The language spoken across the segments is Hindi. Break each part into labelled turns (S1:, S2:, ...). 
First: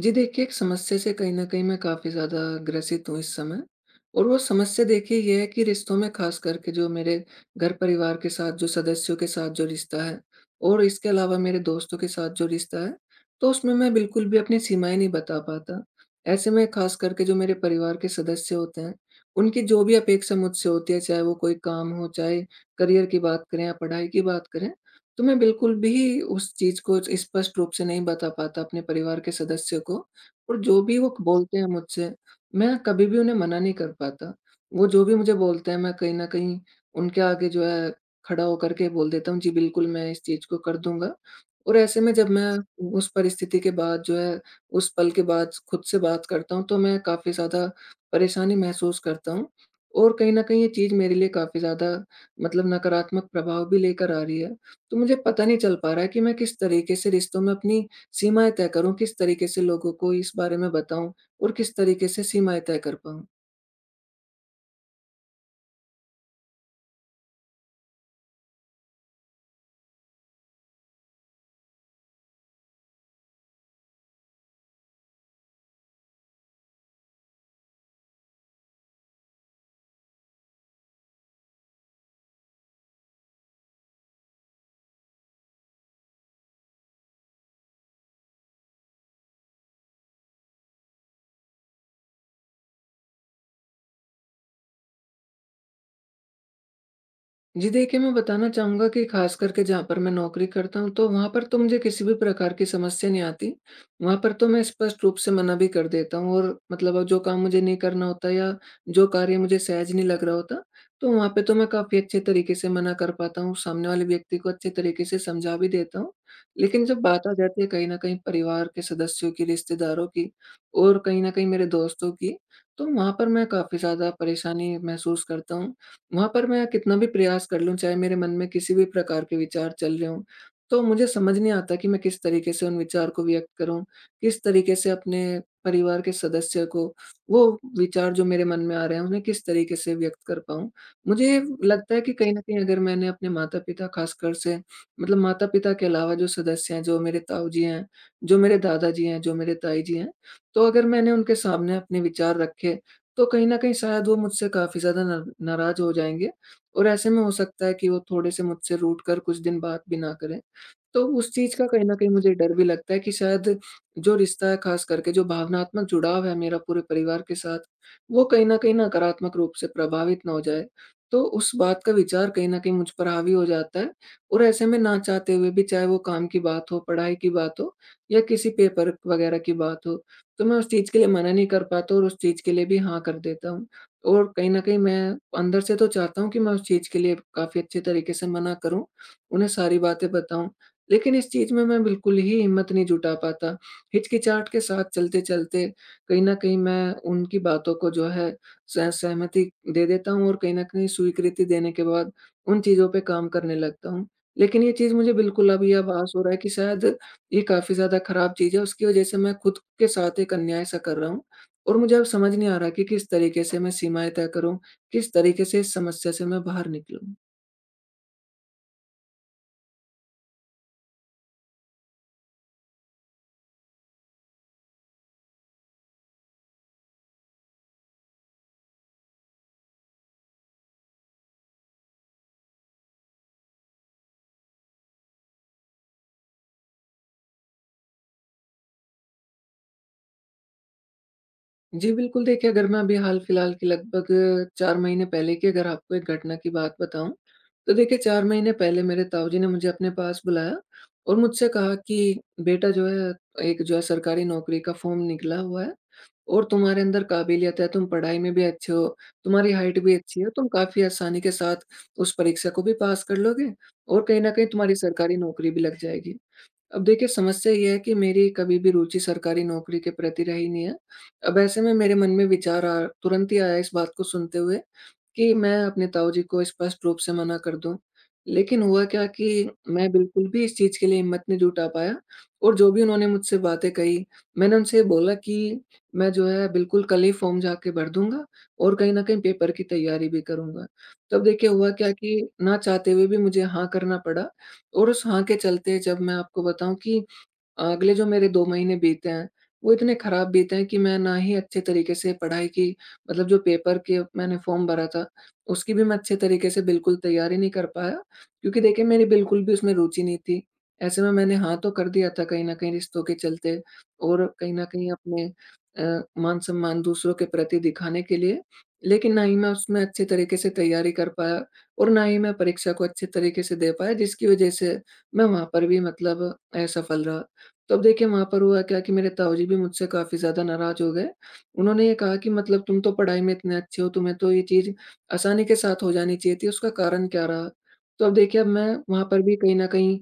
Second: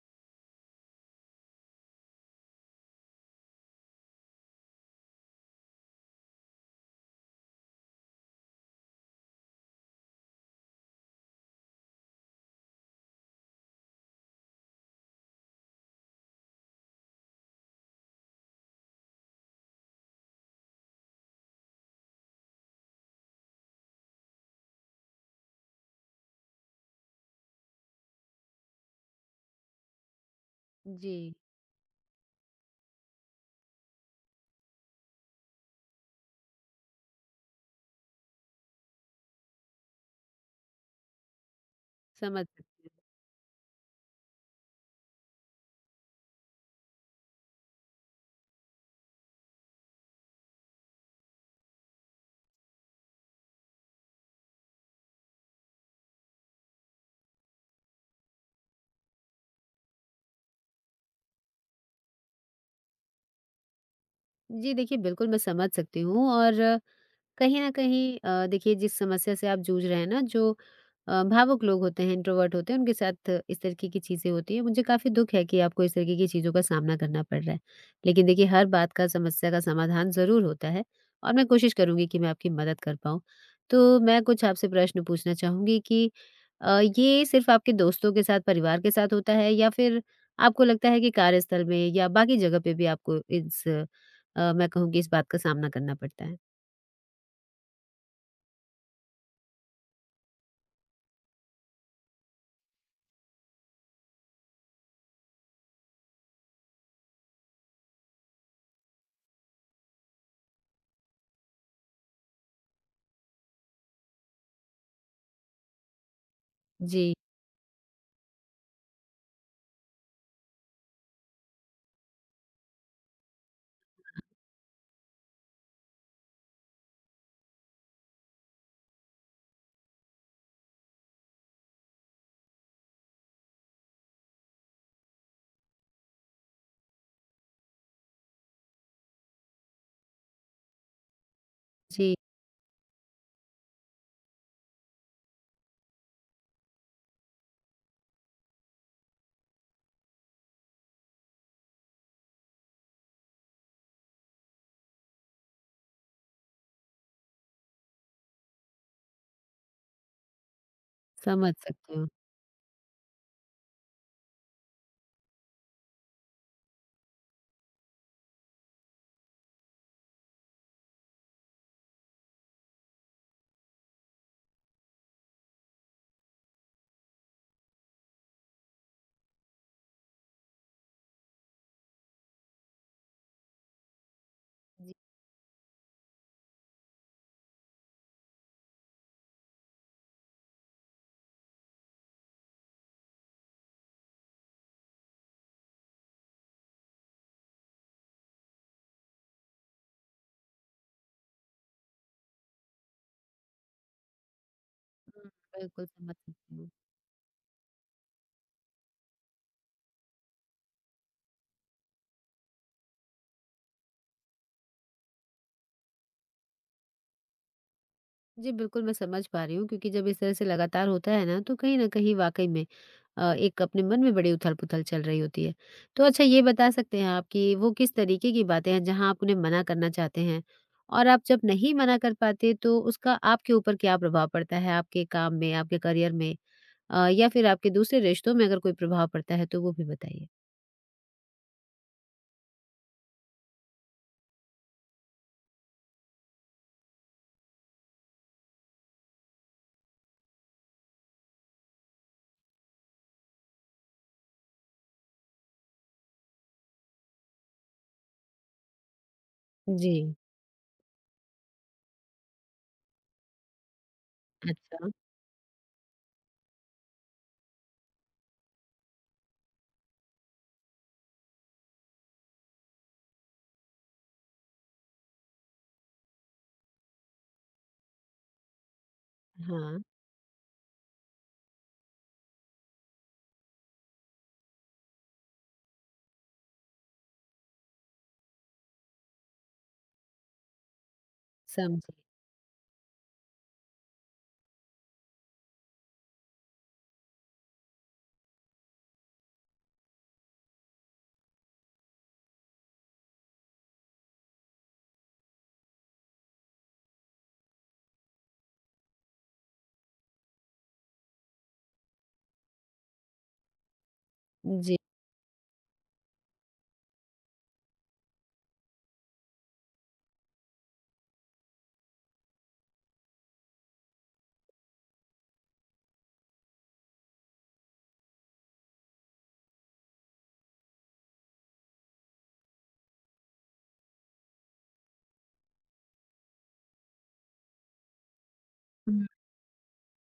S1: जी देखिए, एक समस्या से कहीं न कहीं मैं काफ़ी ज़्यादा ग्रसित हूँ इस समय। और वो समस्या देखिए ये है कि रिश्तों में ख़ास करके जो मेरे घर-परिवार के साथ जो सदस्यों के साथ जो रिश्ता है और इसके अलावा मेरे दोस्तों के साथ जो रिश्ता है, तो उसमें मैं बिल्कुल भी अपनी सीमाएँ नहीं बता पाता। ऐसे में ख़ास करके जो मेरे परिवार के सदस्य होते हैं, उनकी जो भी अपेक्षा मुझसे होती है, चाहे वो कोई काम हो, चाहे करियर की बात करें या पढ़ाई की बात करें, तो मैं बिल्कुल भी उस चीज़ को स्पष्ट रूप से नहीं बता पाता अपने परिवार के सदस्य को। और जो भी वो
S2: जी,
S1: बोलते हैं मुझसे, मैं कभी भी उन्हें मना नहीं कर पाता। वो जो भी मुझे बोलते हैं मैं कहीं न कहीं उनके आगे जो है खड़ा होकर के बोल देता हूँ, जी बिल्कुल मैं इस चीज़ को कर दूँगा। और ऐसे में जब
S2: समझ
S1: मैं
S2: सकती
S1: उस परिस्थिति के बाद जो है उस पल के बाद खुद से बात करता हूँ, तो मैं काफ़ी ज़्यादा परेशानी महसूस करता हूँ और कहीं न कहीं ये चीज़ मेरे लिए काफ़ी ज़्यादा मतलब नकारात्मक प्रभाव भी लेकर आ रही है। तो मुझे पता नहीं चल पा रहा है कि मैं किस तरीके से रिश्तों में अपनी सीमाएँ तय करूँ, किस तरीके से लोगों को इस बारे में बताऊँ और किस तरीके से सीमाएँ तय कर पाऊँ?
S2: हूँ। जी देखिए, बिल्कुल मैं समझ सकती हूँ और कहीं न कहीं देखिए जिस समस्या से आप जूझ रहे हैं ना जो भावुक लोग होते हैं, इंट्रोवर्ट होते हैं, उनके साथ इस तरीके की चीज़ें होती हैं। मुझे काफ़ी दुःख है कि आपको इस तरीके की चीज़ों का सामना करना पड़ रहा है। लेकिन देखिए हर बात का समस्या का समाधान ज़रूर होता है और मैं कोशिश करूँगी कि मैं आपकी मदद कर पाऊँ। तो मैं कुछ आपसे प्रश्न पूछना चाहूँगी कि ये सिर्फ़ आपके दोस्तों के साथ, परिवार के साथ होता है या फिर आपको लगता है कि कार्यस्थल में या बाकी जगह पे भी आपको इस मैं कहूँ कि इस बात का सामना करना पड़ता है?
S1: जी देखिए, मैं बताना चाहूँगा कि ख़ास करके जहाँ पर मैं नौकरी करता हूँ, तो वहाँ पर तो मुझे किसी भी प्रकार की समस्या नहीं आती। वहाँ पर तो मैं स्पष्ट रूप से मना भी कर देता हूँ और मतलब अब जो काम मुझे नहीं करना होता या जो कार्य मुझे सहज नहीं लग रहा होता, तो वहाँ पे तो मैं काफ़ी अच्छे तरीके से मना कर पाता हूँ, सामने वाले व्यक्ति को अच्छे तरीके से समझा भी देता हूँ। लेकिन जब
S2: जी।
S1: बात आ जाती है कहीं न कहीं परिवार के सदस्यों की, रिश्तेदारों की और कहीं न कहीं मेरे दोस्तों की, तो वहाँ पर मैं काफ़ी ज़्यादा परेशानी महसूस करता हूँ। वहाँ पर मैं कितना भी प्रयास कर लूँ, चाहे मेरे मन में किसी भी प्रकार के विचार चल रहे हों, तो मुझे समझ नहीं आता कि मैं किस तरीके से उन विचार को व्यक्त करूँ, किस तरीके से अपने परिवार के सदस्य को वो विचार जो मेरे मन में आ रहे हैं, उन्हें किस तरीके से व्यक्त कर पाऊँ। मुझे लगता है कि
S2: जी,
S1: कहीं न कहीं अगर मैंने अपने माता-पिता खासकर से मतलब माता-पिता के अलावा जो सदस्य हैं, जो मेरे ताऊ जी हैं, जो मेरे दादाजी हैं, जो मेरे ताई जी हैं, तो अगर मैंने उनके सामने अपने विचार रखे तो कहीं न कहीं शायद वो मुझसे काफ़ी ज़्यादा नाराज़ हो जाएँगे और ऐसे में हो सकता है कि वो थोड़े-से मुझसे रूठ कर कुछ दिन बात भी ना करें। तो उस
S2: समझ
S1: चीज़ का कहीं न
S2: सकती
S1: कहीं
S2: हूँ।
S1: मुझे डर भी लगता है कि शायद जो रिश्ता है ख़ास करके जो भावनात्मक जुड़ाव है मेरा पूरे परिवार के साथ, वो कहीं न कहीं नकारात्मक रूप से प्रभावित ना हो जाए। तो उस बात का विचार कहीं न कहीं मुझ पर हावी हो जाता है और ऐसे में ना चाहते हुए भी चाहे वो काम की बात हो, पढ़ाई की बात हो या किसी पेपर वग़ैरह की बात हो, तो मैं उस चीज़ के लिए मना नहीं कर पाता और उस चीज़ के लिए भी हाँ कर देता हूँ। और कहीं न कहीं मैं अंदर से तो चाहता हूँ कि मैं उस चीज़ के लिए काफ़ी अच्छे तरीके से मना करूँ, उन्हें सारी बातें बताऊँ। लेकिन इस चीज़ में मैं बिल्कुल ही हिम्मत नहीं जुटा पाता। हिचकिचाहट के साथ चलते-चलते कहीं न कहीं मैं उनकी बातों को जो है सह सहमति दे देता हूँ और कहीं न कहीं स्वीकृति देने के बाद उन चीज़ों पे काम करने लगता हूँ। लेकिन ये चीज़ मुझे
S2: हुँ,
S1: बिल्कुल अभी
S2: बिल्कुल
S1: आभास
S2: समझ
S1: हो रहा है कि
S2: सकती हूँ।
S1: शायद ये काफ़ी ज़्यादा खराब चीज़ है, उसकी वज़ह से मैं खुद के साथ एक अन्याय-सा कर रहा हूँ और मुझे अब समझ नहीं आ रहा कि किस तरीके से मैं सीमाएँ तय करूँ, किस तरीके से इस समस्या से मैं बाहर निकलूँ?
S2: जी, बिल्कुल मैं समझ पा रही हूँ क्योंकि जब इस तरह से लगातार होता है ना, तो कहीं न कहीं वाक़ई में एक अपने मन में बड़ी उथल-पुथल चल रही होती है। तो अच्छा ये बता सकते हैं आप कि वो किस तरीके की बातें हैं जहाँ आप उन्हें मना करना चाहते हैं? और आप जब नहीं मना कर पाते तो उसका आपके ऊपर क्या प्रभाव पड़ता है? आपके काम में, आपके करियर में या फिर आपके दूसरे रिश्तों में अगर कोई प्रभाव पड़ता है तो वो भी बताइए?
S1: जी, बिल्कुल देखिए अगर मैं अभी हाल-फिलहाल की लगभग 4 महीने पहले की अगर आपको एक घटना की बात बताऊँ, तो देखिए 4 महीने पहले मेरे ताऊजी ने मुझे अपने पास बुलाया और मुझसे कहा कि बेटा जो है एक जो है सरकारी नौकरी का फ़ॉर्म निकला हुआ है और तुम्हारे अंदर काबिलियत है, तुम पढ़ाई में भी अच्छे हो, तुम्हारी हाइट
S2: जी,
S1: भी अच्छी है, तुम काफ़ी आसानी के साथ उस परीक्षा को भी पास कर लोगे और कहीं न कहीं तुम्हारी
S2: अच्छा।
S1: सरकारी नौकरी भी लग जाएगी। अब देखिए समस्या ये है कि मेरी कभी भी रुचि सरकारी नौकरी के प्रति रही नहीं है। अब ऐसे में मेरे मन में विचार आ तुरंत ही आया इस बात को सुनते हुए कि मैं अपने ताऊजी को स्पष्ट रूप से मना कर दूँ। लेकिन हुआ क्या कि
S2: हाँ,
S1: मैं बिल्कुल भी इस चीज़ के लिए हिम्मत नहीं जुटा पाया और जो भी उन्होंने मुझसे बातें कही, मैंने उनसे बोला कि मैं जो है बिल्कुल कल ही फ़ॉर्म जाके भर दूँगा और कहीं न कहीं पेपर की तैयारी भी करूँगा। तब देखिए हुआ क्या
S2: समझी।
S1: कि ना चाहते हुए भी मुझे हाँ करना पड़ा और उस हाँ के चलते जब मैं आपको बताऊँ कि अगले जो मेरे 2 महीने बीते हैं, वो इतने खराब बीते हैं कि मैं ना ही अच्छे तरीके से पढ़ाई की मतलब जो पेपर के मैंने फ़ॉर्म भरा था, उसकी भी मैं अच्छे तरीके से बिल्कुल तैयारी नहीं कर पाया, क्योंकि देखिए मेरी बिल्कुल भी उसमें रुचि नहीं थी। ऐसे में मैंने हाँ तो कर दिया था कहीं न कहीं रिश्तों के चलते और कहीं न
S2: जी।
S1: कहीं अपने मान-सम्मान दूसरों के प्रति दिखाने के लिए, लेकिन ना ही मैं उसमें अच्छे तरीके से तैयारी कर पाया और ना ही मैं परीक्षा को अच्छे तरीके से दे पाया, जिसकी वजह से मैं वहाँ पर भी मतलब असफल रहा। तो अब देखिए वहाँ पर हुआ क्या कि मेरे ताऊजी भी मुझसे काफ़ी ज़्यादा नाराज़ हो गए। उन्होंने ये कहा कि मतलब तुम तो पढ़ाई में इतने अच्छे हो, तुम्हें तो ये चीज़ आसानी के साथ हो जानी चाहिए थी, उसका कारण क्या रहा? तो अब देखिए अब मैं वहाँ पर भी कहीं न कहीं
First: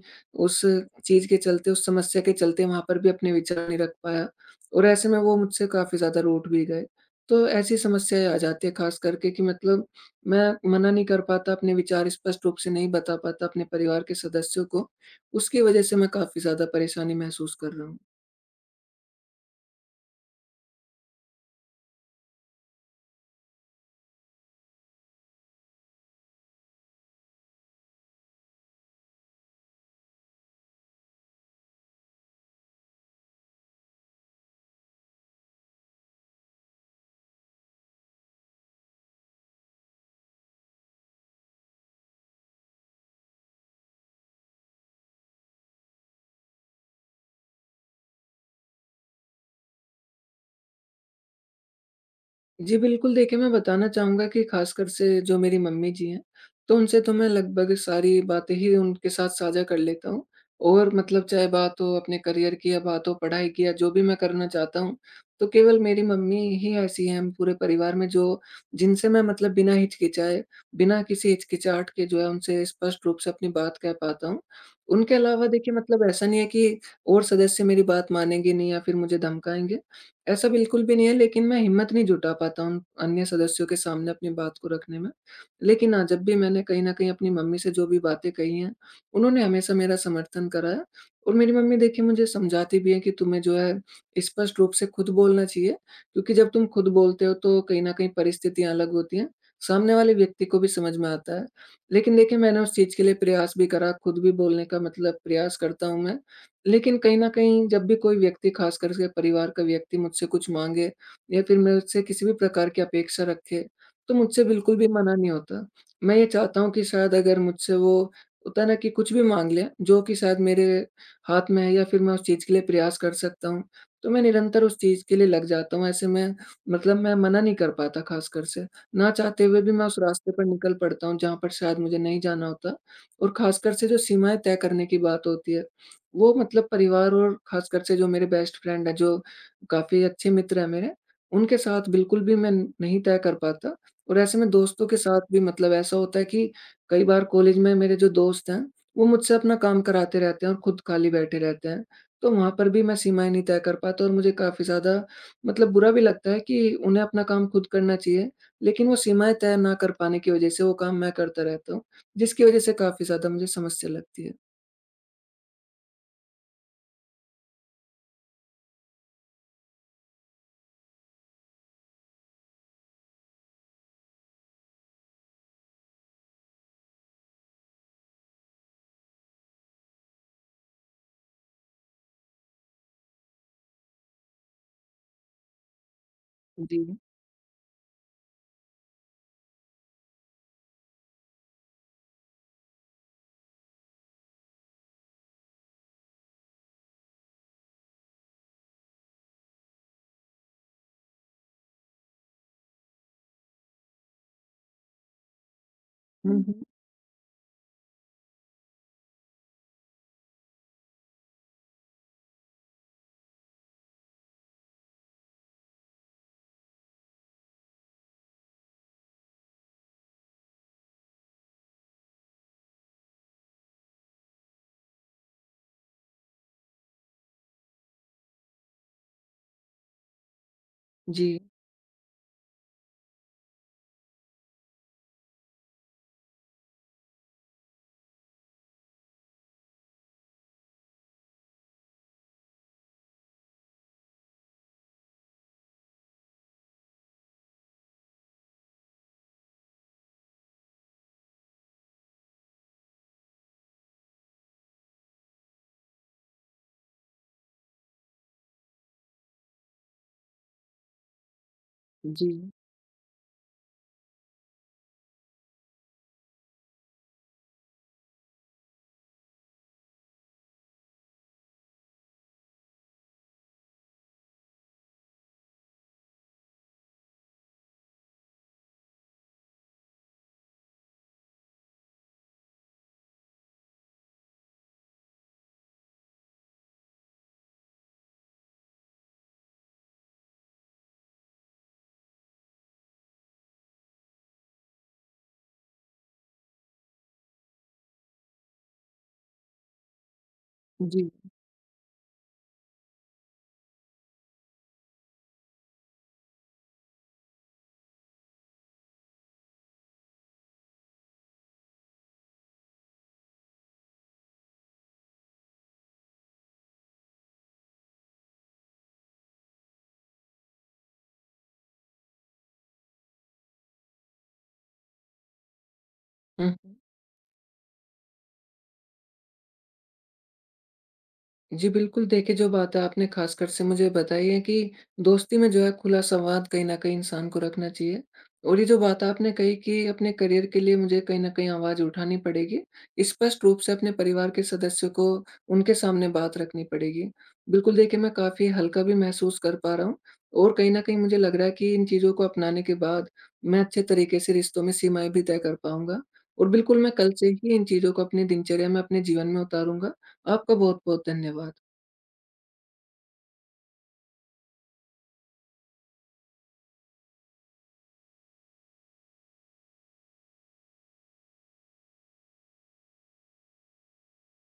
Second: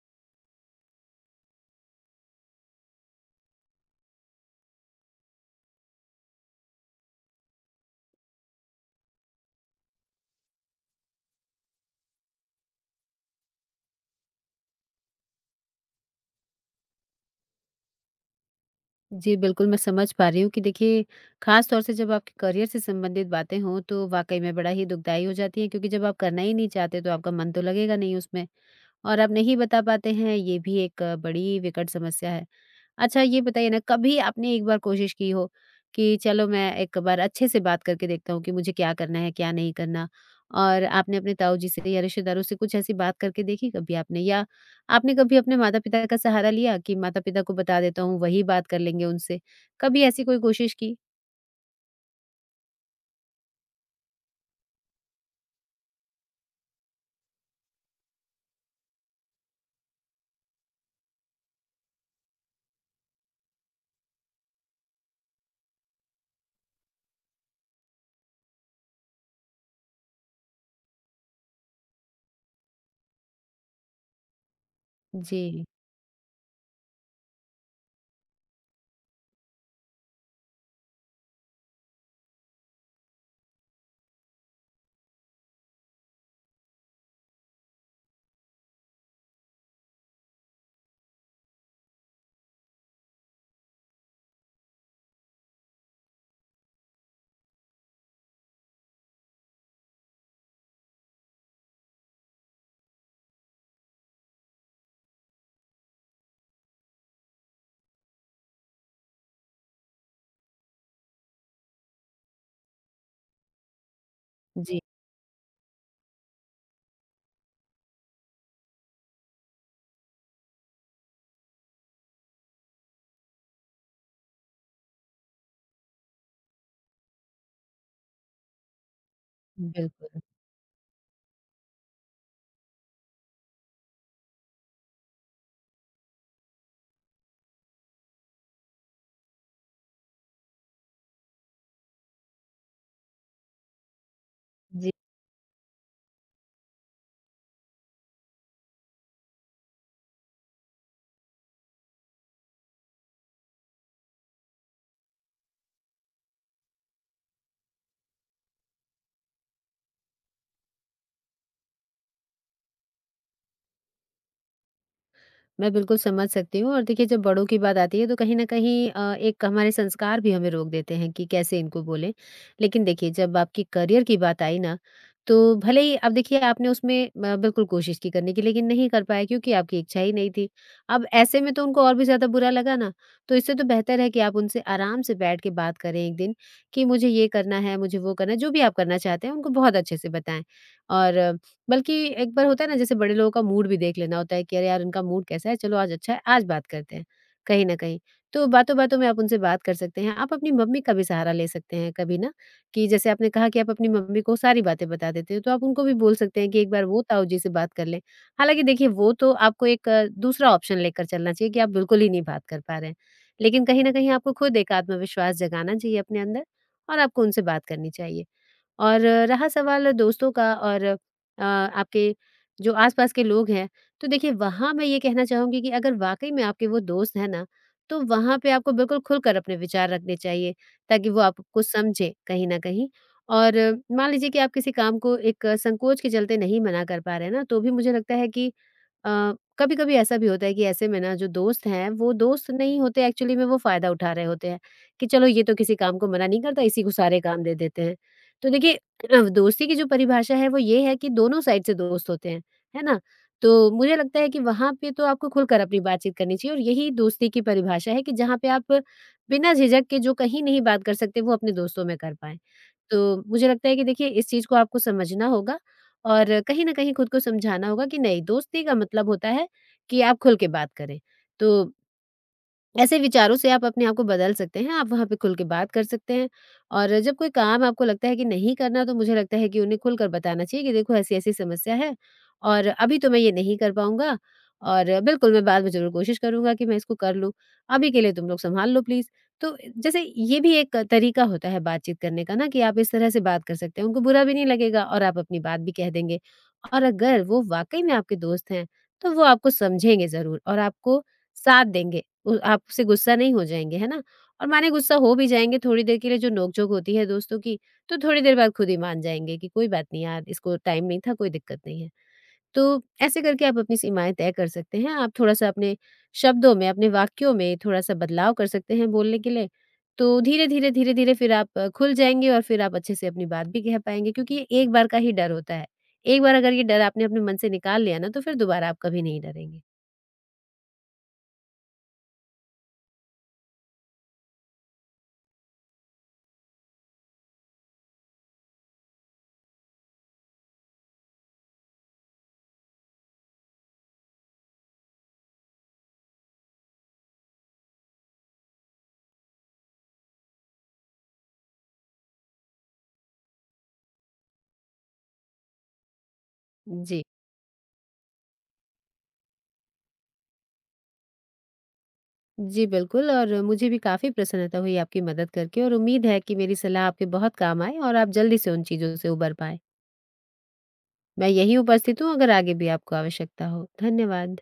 S1: उस चीज़ के चलते, उस समस्या के चलते वहाँ पर भी अपने विचार नहीं रख पाया और ऐसे में वो मुझसे काफ़ी ज़्यादा रूठ भी गए। तो ऐसी समस्याएँ आ जाती है ख़ास करके कि मतलब मैं मना नहीं कर पाता, अपने विचार स्पष्ट रूप से नहीं बता पाता अपने परिवार के सदस्यों को उसकी वजह से मैं काफ़ी ज़्यादा परेशानी महसूस कर रहा हूँ।
S2: जी, बिल्कुल, मैं समझ पा रही हूँ कि देखिए, ख़ास तौर से जब आपके करियर से संबंधित बातें हों, तो वाक़ई में बड़ा ही दुखदाई हो जाती हैं, क्योंकि जब आप करना ही नहीं चाहते, तो आपका मन तो लगेगा नहीं उसमें और आप नहीं बता पाते हैं, ये भी एक बड़ी विकट समस्या है। अच्छा ये बताइए ना कभी आपने एक बार कोशिश की हो कि चलो मैं एक बार अच्छे से बात करके देखता हूँ कि मुझे क्या करना है क्या नहीं करना और आपने अपने ताऊ जी से या रिश्तेदारों से कुछ ऐसी बात करके देखी कभी आपने या आपने कभी अपने माता पिता का सहारा लिया कि माता पिता को बता देता हूँ वही बात कर लेंगे उनसे कभी ऐसी कोई कोशिश की।
S1: जी, बिल्कुल देखिए, मैं बताना चाहूँगा कि ख़ासकर से जो मेरी मम्मी जी हैं, तो उनसे तो मैं लगभग सारी बातें ही उनके साथ साझा कर लेता हूँ और मतलब चाहे बात हो अपने करियर की या बात हो पढ़ाई की या जो भी मैं करना चाहता हूँ, तो केवल मेरी मम्मी ही ऐसी हैं हम पूरे परिवार में जो जिनसे मैं मतलब बिना हिचकिचाए, बिना किसी हिचकिचाहट के जो है उनसे स्पष्ट रूप से अपनी बात कह पाता हूँ। उनके अलावा
S2: जी।
S1: देखिए मतलब ऐसा नहीं है कि और सदस्य मेरी बात मानेंगे नहीं या फिर मुझे धमकाएँगे। ऐसा बिल्कुल भी नहीं है, लेकिन मैं हिम्मत नहीं जुटा पाता हूँ अन्य सदस्यों के सामने अपनी बात को रखने में। लेकिन हाँ, जब भी मैंने कहीं न कहीं अपनी मम्मी से जो भी बातें कही हैं, उन्होंने हमेशा मेरा समर्थन करा है और मेरी मम्मी देखिए मुझे समझाती भी हैं कि तुम्हें जो है स्पष्ट रूप से खुद बोलना चाहिए क्योंकि जब तुम खुद बोलते हो तो कहीं न कहीं परिस्थितियाँ अलग होती हैं, सामने वाले व्यक्ति को भी समझ में आता है। लेकिन देखिए मैंने उस चीज़ के लिए प्रयास भी करा, खुद भी बोलने का मतलब प्रयास करता हूँ मैं लेकिन कहीं न कहीं जब भी कोई व्यक्ति ख़ासकर से परिवार का व्यक्ति मुझसे कुछ माँगे या फिर मुझसे किसी भी प्रकार की अपेक्षा रखे, तो मुझसे बिल्कुल
S2: जी,
S1: भी मना नहीं होता। मैं ये चाहता हूँ कि शायद अगर मुझसे वो होता है ना कि कुछ भी माँग लें, जो कि शायद मेरे हाथ में है या फिर मैं उस चीज़ के लिए प्रयास कर सकता हूँ, तो मैं निरंतर उस चीज़ के लिए लग जाता हूँ। ऐसे में मतलब मैं मना नहीं कर पाता ख़ासकर से, ना चाहते हुए भी मैं उस
S2: बिल्कुल।
S1: रास्ते पर निकल पड़ता हूँ जहाँ पर शायद मुझे नहीं जाना होता और ख़ासकर से जो सीमाएँ तय करने की बात होती है, वो मतलब परिवार और ख़ासकर से जो मेरे बेस्ट फ्रेंड हैं, जो काफ़ी अच्छे मित्र हैं मेरे, उनके साथ बिल्कुल भी मैं नहीं तय कर पाता और ऐसे में दोस्तों के साथ भी मतलब ऐसा होता है कि कई बार कॉलेज में मेरे जो दोस्त हैं, वो मुझसे अपना काम कराते रहते हैं और खुद खाली बैठे रहते हैं। तो वहाँ पर भी मैं सीमाएँ नहीं तय कर पाता और मुझे काफ़ी ज़्यादा मतलब बुरा भी लगता है कि उन्हें अपना काम खुद करना चाहिए, लेकिन वो सीमाएँ तय ना कर पाने की वजह से वो काम मैं करता रहता हूँ, जिसकी वजह से काफ़ी ज़्यादा मुझे समस्या लगती है।
S2: मैं बिल्कुल समझ सकती हूँ और देखिए जब बड़ों की बात आती है तो कहीं न कहीं एक हमारे संस्कार भी हमें रोक देते हैं कि कैसे इनको बोलें। लेकिन देखिए जब आपके करियर की बात आई ना, तो भले ही अब देखिए आपने उसमें म बिल्कुल कोशिश की करने की लेकिन नहीं कर पाए क्योंकि आपकी इच्छा ही नहीं थी। अब ऐसे में तो उनको और भी ज़्यादा बुरा लगा ना, तो इससे तो बेहतर है कि आप उनसे आराम से बैठ के बात करें एक दिन,
S1: जी।
S2: कि मुझे ये करना है, मुझे वो करना है, जो भी आप करना चाहते हैं उनको बहुत अच्छे से बताएँ। और बल्कि एक बार होता है ना जैसे बड़े लोगों का मूड भी देख लेना होता है कि अरे यार इनका मूड कैसा है, चलो आज अच्छा है आज बात करते हैं कहीं ना कहीं। तो बातों बातों में आप उनसे बात कर सकते हैं, आप अपनी मम्मी का भी सहारा ले सकते हैं कभी ना, कि जैसे आपने कहा कि आप अपनी मम्मी को सारी बातें बता देते हो, तो आप उनको भी बोल सकते हैं कि
S1: हम्म।
S2: एक बार वो ताऊ जी से बात कर लें। हालांकि देखिए वो तो आपको एक दूसरा ऑप्शन लेकर चलना चाहिए कि आप बिल्कुल ही नहीं बात कर पा रहे हैं, लेकिन कहीं ना कहीं आपको खुद एक आत्मविश्वास जगाना चाहिए अपने अंदर और आपको उनसे बात करनी चाहिए। और रहा सवाल दोस्तों का और आपके जो आसपास के लोग हैं, तो देखिए वहाँ मैं ये कहना चाहूँगी कि अगर वाक़ई में आपके वो दोस्त हैं ना, तो वहाँ पे आपको बिल्कुल खुलकर अपने विचार रखने चाहिए, ताकि वो
S1: जी,
S2: आपको समझें कहीं न कहीं। और मान लीजिए कि आप किसी काम को एक संकोच के चलते नहीं मना कर पा रहे हैं ना, तो भी मुझे लगता है कि अ, कभी-कभी ऐसा भी होता है कि ऐसे में ना जो दोस्त हैं, वो दोस्त नहीं होते एक्चुअली में वो फ़ायदा उठा रहे होते हैं, कि चलो ये तो किसी काम को मना नहीं करता, इसी को सारे काम दे देते हैं। तो देखिए दोस्ती की जो परिभाषा है वो ये है कि दोनों साइड से दोस्त होते हैं, है ना? तो मुझे लगता है कि वहाँ पे तो आपको खुलकर अपनी बातचीत करनी चाहिए और यही दोस्ती की परिभाषा है कि जहाँ पे आप बिना झिझक के जो कहीं नहीं बात कर सकते वो अपने दोस्तों में कर
S1: जी,
S2: पाएँ। तो मुझे लगता है कि देखिए इस चीज़ को आपको समझना होगा और कहीं न कहीं खुद को समझाना होगा कि नहीं, दोस्ती का मतलब होता है कि आप खुल के बात करें। तो ऐसे विचारों से आप अपने आप को बदल सकते हैं, आप वहाँ पे खुल के बात कर सकते हैं और जब कोई काम आपको लगता है कि नहीं करना, तो मुझे लगता है कि उन्हें खुलकर बताना चाहिए कि देखो ऐसी-ऐसी समस्या है और अभी तो मैं ये नहीं कर पाऊँगा और बिल्कुल मैं बाद में ज़रूर कोशिश करूँगा कि मैं इसको कर लूँ, अभी के लिए तुम लोग सँभाल लो प्लीज़। तो जैसे ये भी एक तरीका होता है बातचीत करने का ना कि आप इस तरह से बात कर सकते हैं, उनको बुरा भी नहीं लगेगा और आप अपनी बात भी कह देंगे और अगर वो वाक़ई में आपके दोस्त हैं, तो वो आपको समझेंगे ज़रूर और आपको
S1: जी।
S2: साथ देंगे। उ आपसे गुस्सा नहीं हो जाएँगे, है ना? और माने गुस्सा हो भी जाएँगे थोड़ी देर के लिए, जो नोक-झोंक होती है दोस्तों की, तो थोड़ी देर बाद खुद ही मान जाएँगे कि कोई बात नहीं यार, इसको टाइम नहीं था, कोई दिक्कत नहीं है। तो ऐसे करके आप अपनी सीमाएँ तय कर सकते हैं। आप थोड़ा-सा अपने शब्दों में, अपने वाक्यों में थोड़ा-सा बदलाव कर सकते हैं बोलने के लिए। तो धीरे-धीरे, धीरे-धीरे फिर आप खुल जाएँगे और फिर आप अच्छे से अपनी बात भी कह पाएँगे क्योंकि ये एक बार का ही डर होता है। एक बार अगर ये
S1: हुँ।
S2: डर आपने अपने मन से निकाल लिया ना, तो फिर दोबारा आप कभी नहीं डरेंगे।
S1: जी बिल्कुल, देखिए जो बात आपने ख़ासकर से मुझे बताई है कि दोस्ती में जो है खुला संवाद कहीं न कहीं इंसान को रखना चाहिए। और ये जो बात आपने कही कि अपने करियर के लिए मुझे कहीं न कहीं आवाज़ उठानी पड़ेगी, स्पष्ट रूप से अपने परिवार के सदस्यों को उनके सामने बात रखनी पड़ेगी। बिल्कुल देखिए मैं काफ़ी हल्का भी महसूस कर पा रहा हूँ और कहीं न कहीं मुझे लग रहा है कि इन चीज़ों को अपनाने के बाद मैं अच्छे तरीके से रिश्तों में सीमाएँ भी तय कर पाऊँगा। और बिल्कुल मैं
S2: जी।
S1: कल से ही इन चीज़ों को अपनी दिनचर्या में, अपने जीवन में उतारूँगा। आपका बहुत-बहुत धन्यवाद।
S2: जी, बिल्कुल और मुझे भी काफ़ी प्रसन्नता हुई आपकी मदद करके और उम्मीद है कि मेरी सलाह आपके बहुत काम आए और आप जल्दी से उन चीज़ों से उबर पाएँ। मैं यहीं उपस्थित हूँ अगर आगे भी आपको आवश्यकता हो। धन्यवाद।